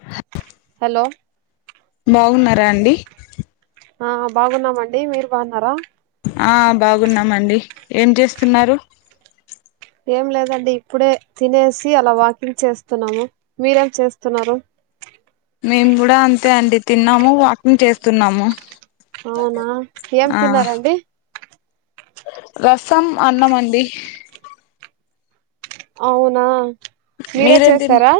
హ. హలో. బాగున్నారా అండి. ఆ బాగున్నామండి మీరు బాగున్నారా. ఆ బాగున్నామండి ఏం చేస్తున్నారు. ఏం లేదండి ఇప్పుడే తినేసి అలా వాకింగ్ చేస్తున్నాను మీరేం చేస్తున్నారు. మేము కూడా అంతే అండి తిన్నాము వాకింగ్ చేస్తున్నాము. అవునా ఏం ఆ తిన్నారండి. రసం అన్నమండి. అవునా. మీరే మీరేం దిన్ చేసారా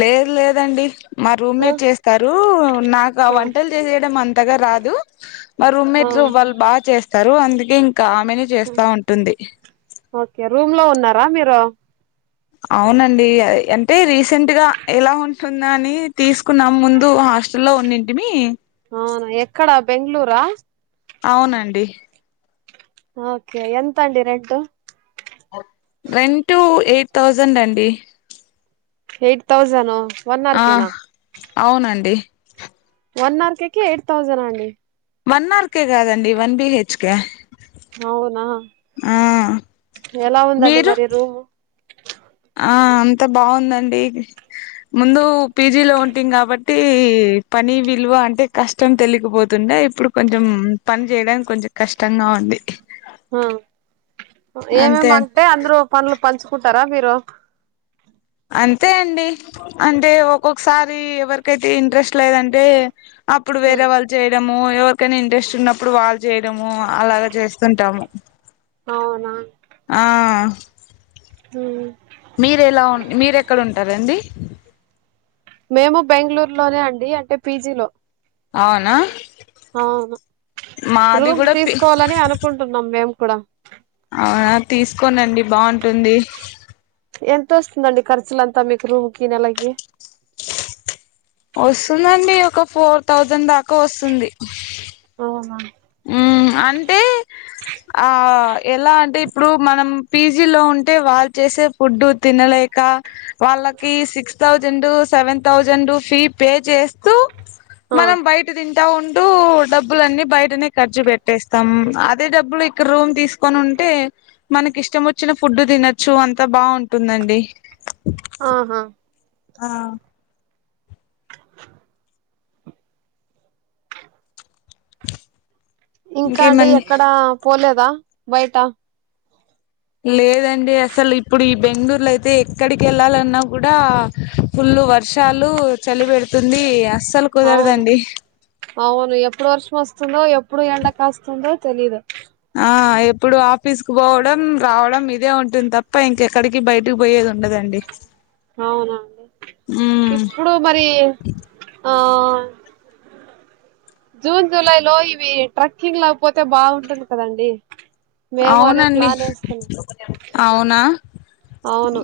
లేదు లేదండి మా రూమ్ ఆ, మెట్ చేస్ త్తరూ నాకు ఆ వంటల్ జేసేయడం అంతగా రాదు మా ఆ. రూమ్మేట్లు వాళ్ళ్ బాగ్ చేస్తారు అందుకే ఇంక ఆమెనే జేస్తా ఉంటుంది ఓకే రూమ్ లో ఉన్నార మీరు అవునండి అంటే రీసెంట్ గా ఎలా ఉంటుందో అని తీస్ కున్నం ముందు హాస్టల్లో ఉన్నింటిమీ అవున ఎక్కడ బెంగ్ళూర అవునండి ఓకే ఎంతండి రెంటు రెంటూ ఎయిట్ థౌజెండండి ఎయిట్ థౌజెను ఆ అవునండి వన్ ఆర్కేకే ఎయిట్ థౌజనా అండి వన్ అర్ కే గాదండి వన్ బిహెచ్ కె అవునా ఎలా ఉందండి మీరు మరి రూము ఆ అంత బావుదండి ముందూ పీజీ లో ఉంటిం గాబట్టి పని విలువ అంటే కస్ ష్టం తెలికపోతుండే ఇప్పుడు కొంచం పన్ జేయ్డానిక్ కొంచం కష్టంగా ఉంది హా అంతే ఏమేమంటే అంద్రూ పండ్లు పంచుకుంటారా మీరు అంతే అండి అంటే ఒక్కొక్క్సారి ఎవరికైతే ఇంట్రెస్ట్ లేదంటే అప్పుడు హ్మ్ వేరే వాళ్ళ్ జేయడము ఎవరికైనా ఇంట్రెస్టున్నప్పుడు వాళ్ళ్ జేయడము అలాగ జేస్తుంటాము అవ్ నా ఆ తూ మీరెలా ఉన్ మీరెక్కడుంటారండి మేము బెంగ్ళూర్ లోనే అండి అంటే పీజిలో అవ్ నా అవ్ నా రూమ్ కూడా పి తీస్కోవాలనే అనుకుంటున్నాం మేమ్ కూడ అవునా తీస్కోనండి బాంటుంది ఎంతొస్తుందండి ఖర్చులంతా మీకు రూమ్ కి నెలకి వస్తుందండి ఒక ఫోర్ థౌజెండ్ దాక వొస్తుంది ఓ హా ఊ అంటే ఆ ఎలా అంటే ఇప్ప్డు మనం పీజీలో ఉంటే వాళ్ళ్ చేసే ఫుడ్డు తినలేక వాళ్ళకి six thousand seven thousand fee pay జేస్తూ ఆ మనం బయట దింటా ఉంటూ డబ్బులన్నీ బయటనే ఖర్చు బెట్టేస్తాం అదే డబ్బులు ఇక్కడ రూమ్ తీస్కొనుంటే మనకి ఇష్టమొచ్చిన ఫుడ్డు దినచ్చు అంతా బావుంటుందండి ఆహా ఆ ఇంకా అండి ఇంకేమండి ఎక్కడా పోలేదా బైట లేదండి అసలు ఇప్పుడు ఈ బెంగ్ళూర్లో అయితే ఎక్కడికెళ్ళాలన్నా గుడా ఫుల్లు వర్షాలు చలి పెడుతుంది అస్సలు అవును కుదరదండి అవును ఎప్పుడు వర్షం వస్తుందో ఎప్పుడు ఎండ కాస్తుందో తెలీదు ఆ ఎప్పుడు ఆఫీస్ కు పోవడం రావడం ఇదే ఉంటుంది తప్ప ఇంకెక్కడికి బయటకి పోయేది ఉండదండి అవున ఉమ్ ఇప్పుడు మరి ఆ జూన్ జులై లో ఇవి ట్రెక్కింగ్ లో పోతే బాగుంటుంది కదండి మేము అదే అవునండి ప్లాన్ వేస్తున్నాం అవునా అవును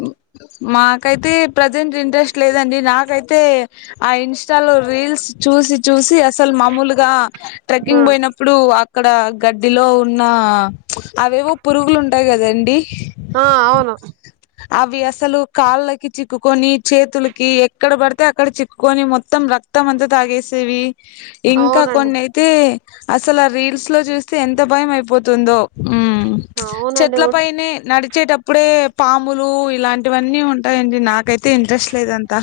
మాకైతే ప్రజెంట్ ఇంట్రెస్ట్ లేదండి నాకైతే ఆ ఇన్స్టాలో రీల్స్ చూసి చూసి అసలు మామూలుగా ఆ ట్రెక్కింగ్ పోయినప్పుడు అక్కడ గడ్డిలో ఉన్న అవేవో పురుగులు ఉంటాయి కదండి ఆ అవును అవి అసలు కాళ్ళకి చిక్కుకొని చేతులకి ఎక్కడ పడితే అక్కడ చిక్కుకొని మొత్తం రక్తం అంత తాగేస్తేవి ఇంకా అవునండి కొన్ని అయితే అసలు ఆ రీల్స్ లో చూస్తే ఎంత భయం అయిపోతుందో ఉ అవునండి చెట్ల ఉ పైనే నడిచేటప్పుడే పాములు ఇలాంటివన్నీ ఉంటాయండి నాకైతే ఇంట్రెస్ట్ లేదంతా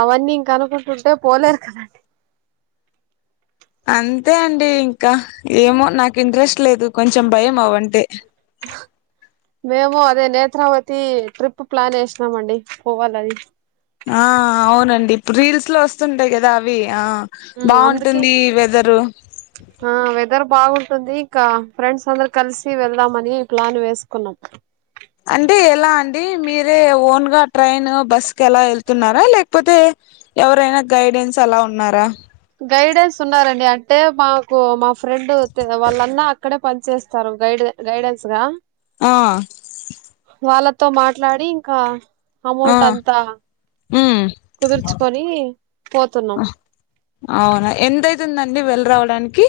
అవన్నీ ఇంక అన్నుకుంటుంటే పోలేరు కదండీ అంతే అండి ఇంకా ఏమో నాకు ఇంట్రెస్ట్ లేదు కొంచెం భయం అవ్వంటే మేము అదే నేత్రవతి ట్రిప్ ప్లాన్ చేసినామ అండి పోవాలలే అది ఆ అవునండి ఇప్పుడు రీల్స్ లో వస్తుంటాయి కదా అవి ఆ ఉమ్ అందుకే బాగుంటుంది వెదరు ఆ వెదర్ బాగుంటుంది ఇంకా ఫ్రెండ్స్ అందరు కలిసి వెళ్దామని ప్లాన్ వేసుకున్నాం అంటే ఎలా అండి మీరే ఓన్ గా ట్రైన్ బస్ అలా వెళ్తున్నారా లేకపోతే ఎవరైనా గైడెన్స్ అలా ఉన్నారా గైడెన్స్ ఉన్నారండి అంటే మాకు మా ఫ్రెండ్ తె వాళ్ళ అన్న ఇక్కడ పని చేస్తారు గైడె గైడెన్స్ గా ఆ వాళ్ళతో మాట్లాడి ఇంకా అమౌంట్ అంతా ఉ కుదుర్చుకొని పోతున్నాం అవునా ఎంతైతుందండి వెళ్లి రావడానికి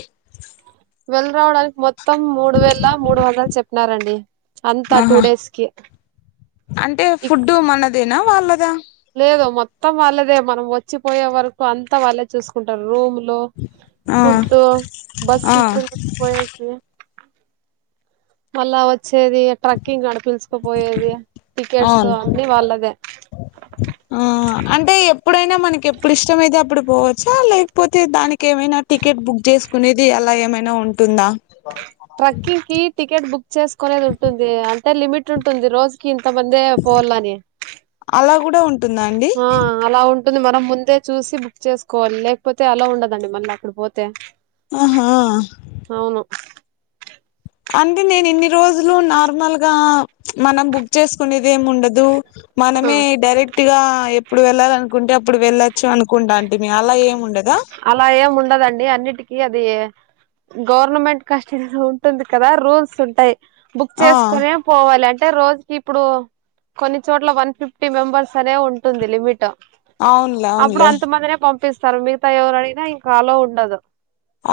వెళ్ళి రావడానికి మొత్తం మూడు వేల మూడు వందాలు చెప్పినారండి. అంతా టూ ఆహా డేస్ కి అంటే ఫుడ్ మనదేనా వాళ్ళదా లేదు మొత్తం వాళ్ళదే మనం వచ్చిపోయే వరకు అంత వాళ్ళ చేసుకుంటారు రూమ్ లో ఆ ఫుడ్ బస్సు ఆ ఎక్కడికి పోయేది మళ్ళా వచ్చేది ట్రెక్కింగ్ ఆడ పలుసుకుపోయేది టికెట్స్ అవును అన్ని వాళ్ళదే ఆ ఆ అంటే ఎప్పుడైనా మనకి ఎప్పుడు ఇష్టం అతే అప్పుడు పోవచ్చా లేకపోతే దానికి ఏమైనా టికెట్ బుక్ చేసుకునేది అలా ఏమైనా ఉంటుందా ట్రెక్కింగ్ కి టికెట్ బుక్ చేసుకునేది ఉంటుంది అంటే లిమిట్ ఉంటుంది రోజు ఇంత మంది పోవాలని అలా కూడా ఉంటుందా అండి ఆ అలా ఉంటుంది మనం ముందే చూసి బుక్ చేసుకోవాలి లేకపోతే అలా ఉండదండి మళ్ళీ అక్కడ పోతే ఆహా అవును అంటే నేను ఇన్ని రోజులు నార్మల్గా మనం బుక్ చేసుకునేది ఏమి ఉండదు మనమే డైరెక్ట్ గా ఎప్పుడు వెళ్ళాలనుకుంటే అప్పుడు వెళ్లొచ్చు అనుకుంటాంటిమి అంటే అలా ఏమి ఉండద్ గా అలా ఏం ఉండదండి అన్నిటికీ అది గవర్నమెంట్ కస్టడీ లో ఉంటుంది కదా రూల్స్ ఉంటాయ్ బుక్ ఆ చేస్కొనే పోవాలి అంటే రోజుకి ఇప్పుడు కొన్ని చోట్ల వన్ ఫిఫ్టీ మెంబర్స్ అనే ఉంటుంది లిమిట్ అవునులే అప్పుడు అవునులే అంతమందినే పంపిస్తారు మిగతా ఎవరైనా ఇంక అలో ఉండదు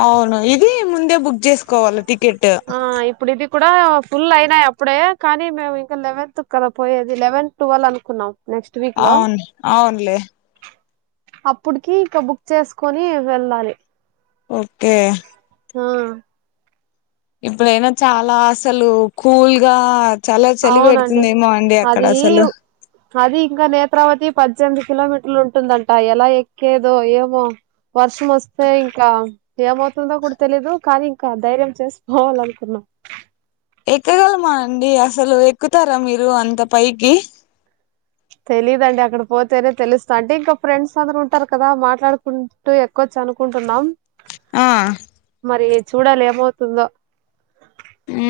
అవును ఇది ముందే బుక్ చేసుకోవాలి టికెట్ ఆ ఇప్పుడు ఇది కూడా ఫుల్ అయినాయి అప్పుడే కానీ మేము ఇంకా లెవెన్త్ కదా పోయేది లెవెన్ టువల్ అనుకున్నాం నెక్స్ట్ వీక్ లో అవును అవునులే అప్పుడికి ఇంక బుక్ చేసుకొని వెళ్ళాలి ఓక్కే ఆ ఇప్పుడైనా చాలా అసలు కూల్గా చాలా చలి అవునండి పెడుతుందిమో అండి అక్కడ అది అసలు అది ఇంకా నేత్రవతి పజ్జెనిమిది కిలోమీటర్లు ఉంటుందంట ఎలా ఎక్కేదో ఏమో వర్షం వస్తే ఇంకా ఏమవుతుందో కూడా తెలీదు కానీ ఇంకా ధైర్యం చేసి పోవాల్ల అనుకున్నాం ఎక్కగలమా అండి అసలు ఎక్కుతారా మీరు అంత పైకి తెలీదండి అక్కడ పోతేనే తెలుస్తా అంటే ఇంకా ఫ్రెండ్స్ అందరూ ఉంటారు కదా మాట్లాడుకుం అటు ఎక్కోచ్చు అనుకుంటున్నాం ఆ మరి చూడాలి ఏమవుతుందో ఊ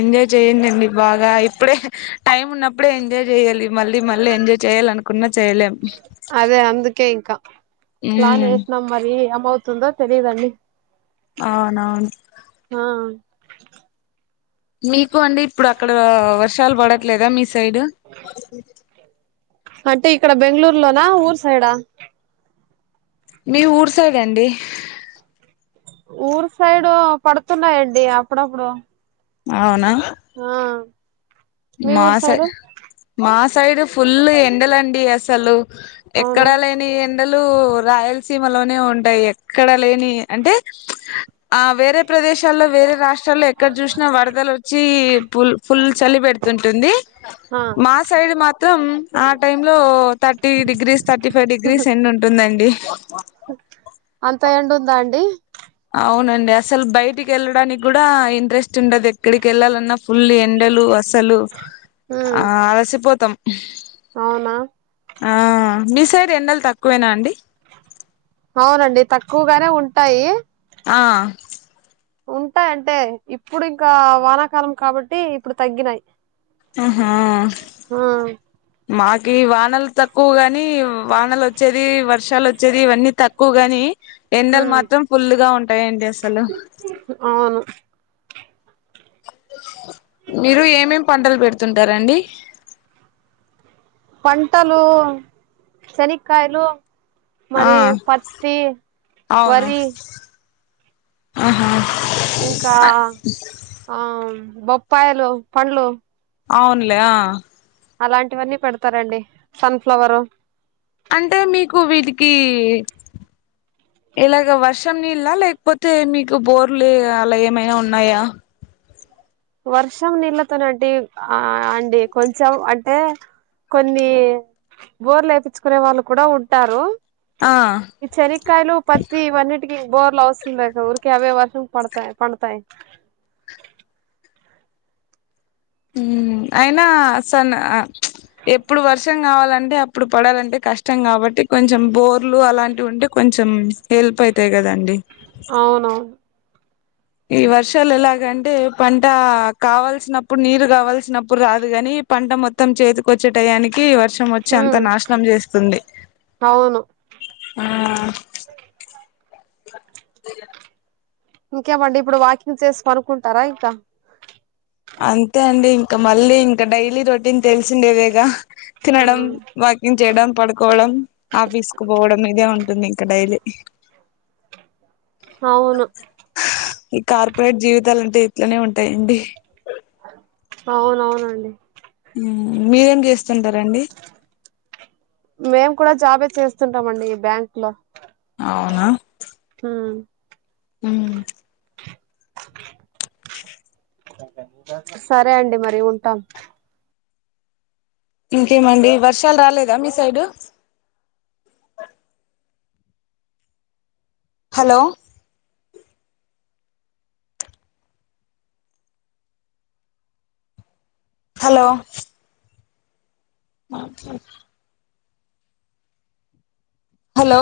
ఎంజాయ్ చెయ్యండండి బాగా ఇప్పుడే టైమ్ ఉన్నప్పుడే ఎంజాయ్ చేయ్యాలి మళ్ళీ మళ్ళీ ఎంజాయ్ చేయ్యాలను కున్నా చైలేం అదే అందుకే ఇంకా ప్లాన్ ఉమ్ వేసినాం మరి ఏమవుతుందో తెలీదండి అవునవును ఆ మీకు అండి ఇప్పుడు అక్కడ వర్షాలు పడట్లేదా మీ సైడ్ అంటే ఇక్కడ బెంగళూరులోనా ఊరు సైడా? మీ ఊరు సైడ్ అండి ఊరు సైడు పడుతున్నాయండి అప్పుడప్పుడు అవునా? ఆ మీ మా ఊరు సై సైడు మా సైడ్ ఫుల్ ఎండలండి అసలు ఎక్కడ అవునా లేని ఎండలు రాయలసీమలోనే ఉంటాయి ఎక్కడ లేని అంటే ఆ వేరే ప్రదేశాల్లో వేరే రాష్ట్రాల్లో ఎక్కడ చూసినా వరదలు వచ్చి పుల్ ఫుల్ చలిపె తుంటుంది ఆ మా సైడ్ మాత్రం ఆ టైంలో thirty degrees thirty five degrees ఎండ ఉంటుందండి ఓ అంత ఎండూమ్దా అండి అవునండి అసల్ బయటికెళ్ళడానిక్కూడా ఇంట్రెస్ట్ ఉండదేక్కడికి వెళ్ళాలన్నా ఫుల్ ఎండలు అస్ అసలు ఉమ్ ఆ అలసిపోతాం అవునా ఆ మీ సైడ్ ఎండల్ తక్కువేనా అండి అవునండి తక్కువ్ గానే ఉంటాయి ఆ ఉంటాయంటే ఇప్పుడు ఇంకా వానాకాలం కాబట్టి ఇప్పుడు తగ్గినాయి ఆహా ఊ మాకి వానల్ తక్కువ గాని వానలొచ్చేది వర్షాలొచ్చేది ఇవన్నీ తక్ క్కువగాని ఎండల్ ఉమ్ మాత్రం ఫుల్ గా ఉంటాయండి అసలు అవును మీరు ఏమేం పంటలు పెడుతుంటారండి పంటలు సేనిక్కాయలు ఆ మరి పత్తి అవును వరి ఆహా ఇంకా ఆ ఆ బొప్పాయిలు పండ్లు అవున్ లే ఆ అలాంటివన్నీ పెడతారండి సన్ఫ్లవర్ అంటే మీకు వీటికి ఇలాగ వర్షం నీళ్ళ లేక్ పోతే మీకు బోర్లు అలా ఏమైనా ఉన్నాయా వర్షం నీళ్ళతోనడి ఆ అండి కొంచెం అంటే కొన్ని బోర్లేపిచ్చుకునే వాళ్ళు కూడా ఉంటారు ఆ ఈ శనక్కయలు పత్తి ఇవన్నిటికిీ బోర్ల అవసరం లేక ఊరికే అవే వర్షం పడతాయి పండతాయి హూ అయినా అసన్ అ ఎప్పుడు వర్షం కావాలంటే ఇప్పుడు పడాలంటే కష్టం కాబట్టి కొంచెం బోర్లు అలాంటి ఉంటే కొంచెం హెల్ప్ అయితాయి కదండి అవును ఈ వర్షాలెలాగంటే పంట కావాల్సినప్పుడు నీరు కావాల్సినప్పుడు రాదు గాని పంట మొత్తం చేతికొచ్చేటయానికి వర్షం వచ్చి అంత హ్మ్ నాశనం చేస్తుంది అవును ఆ జెయ్యా ఇంకేమండి ఇప్పుడు వాకింగ్ చేసి పనుకుంటారా ఇంకా అంతే అండి ఇంక మళ్ళీ ఇంకా డైలీ రొటీన్ తెలిసిండేవేగా ఆ తినడం వాక్ కింగ్ చేయడం పడుకోవడం ఆఫీస్ కు పోవడం ఇదే ఉంటుంది ఇంకా డైలీ అవును ఈ కార్పొరేట్ జీవితాలంటే ఇట్లనే ఉంటాయండి అవునవునండి హూ మీరేం చేస్తుంటారండి మేం కూడా జాబే చేస్తుంటామండి బ్యాంక్ లో అవునా హు ఊ సరే అండి మరి ఉంటాం ఇంకేమండి వర్షాలు రాలేదా మీ సైడు హలో హలో మాట్లాడు హలో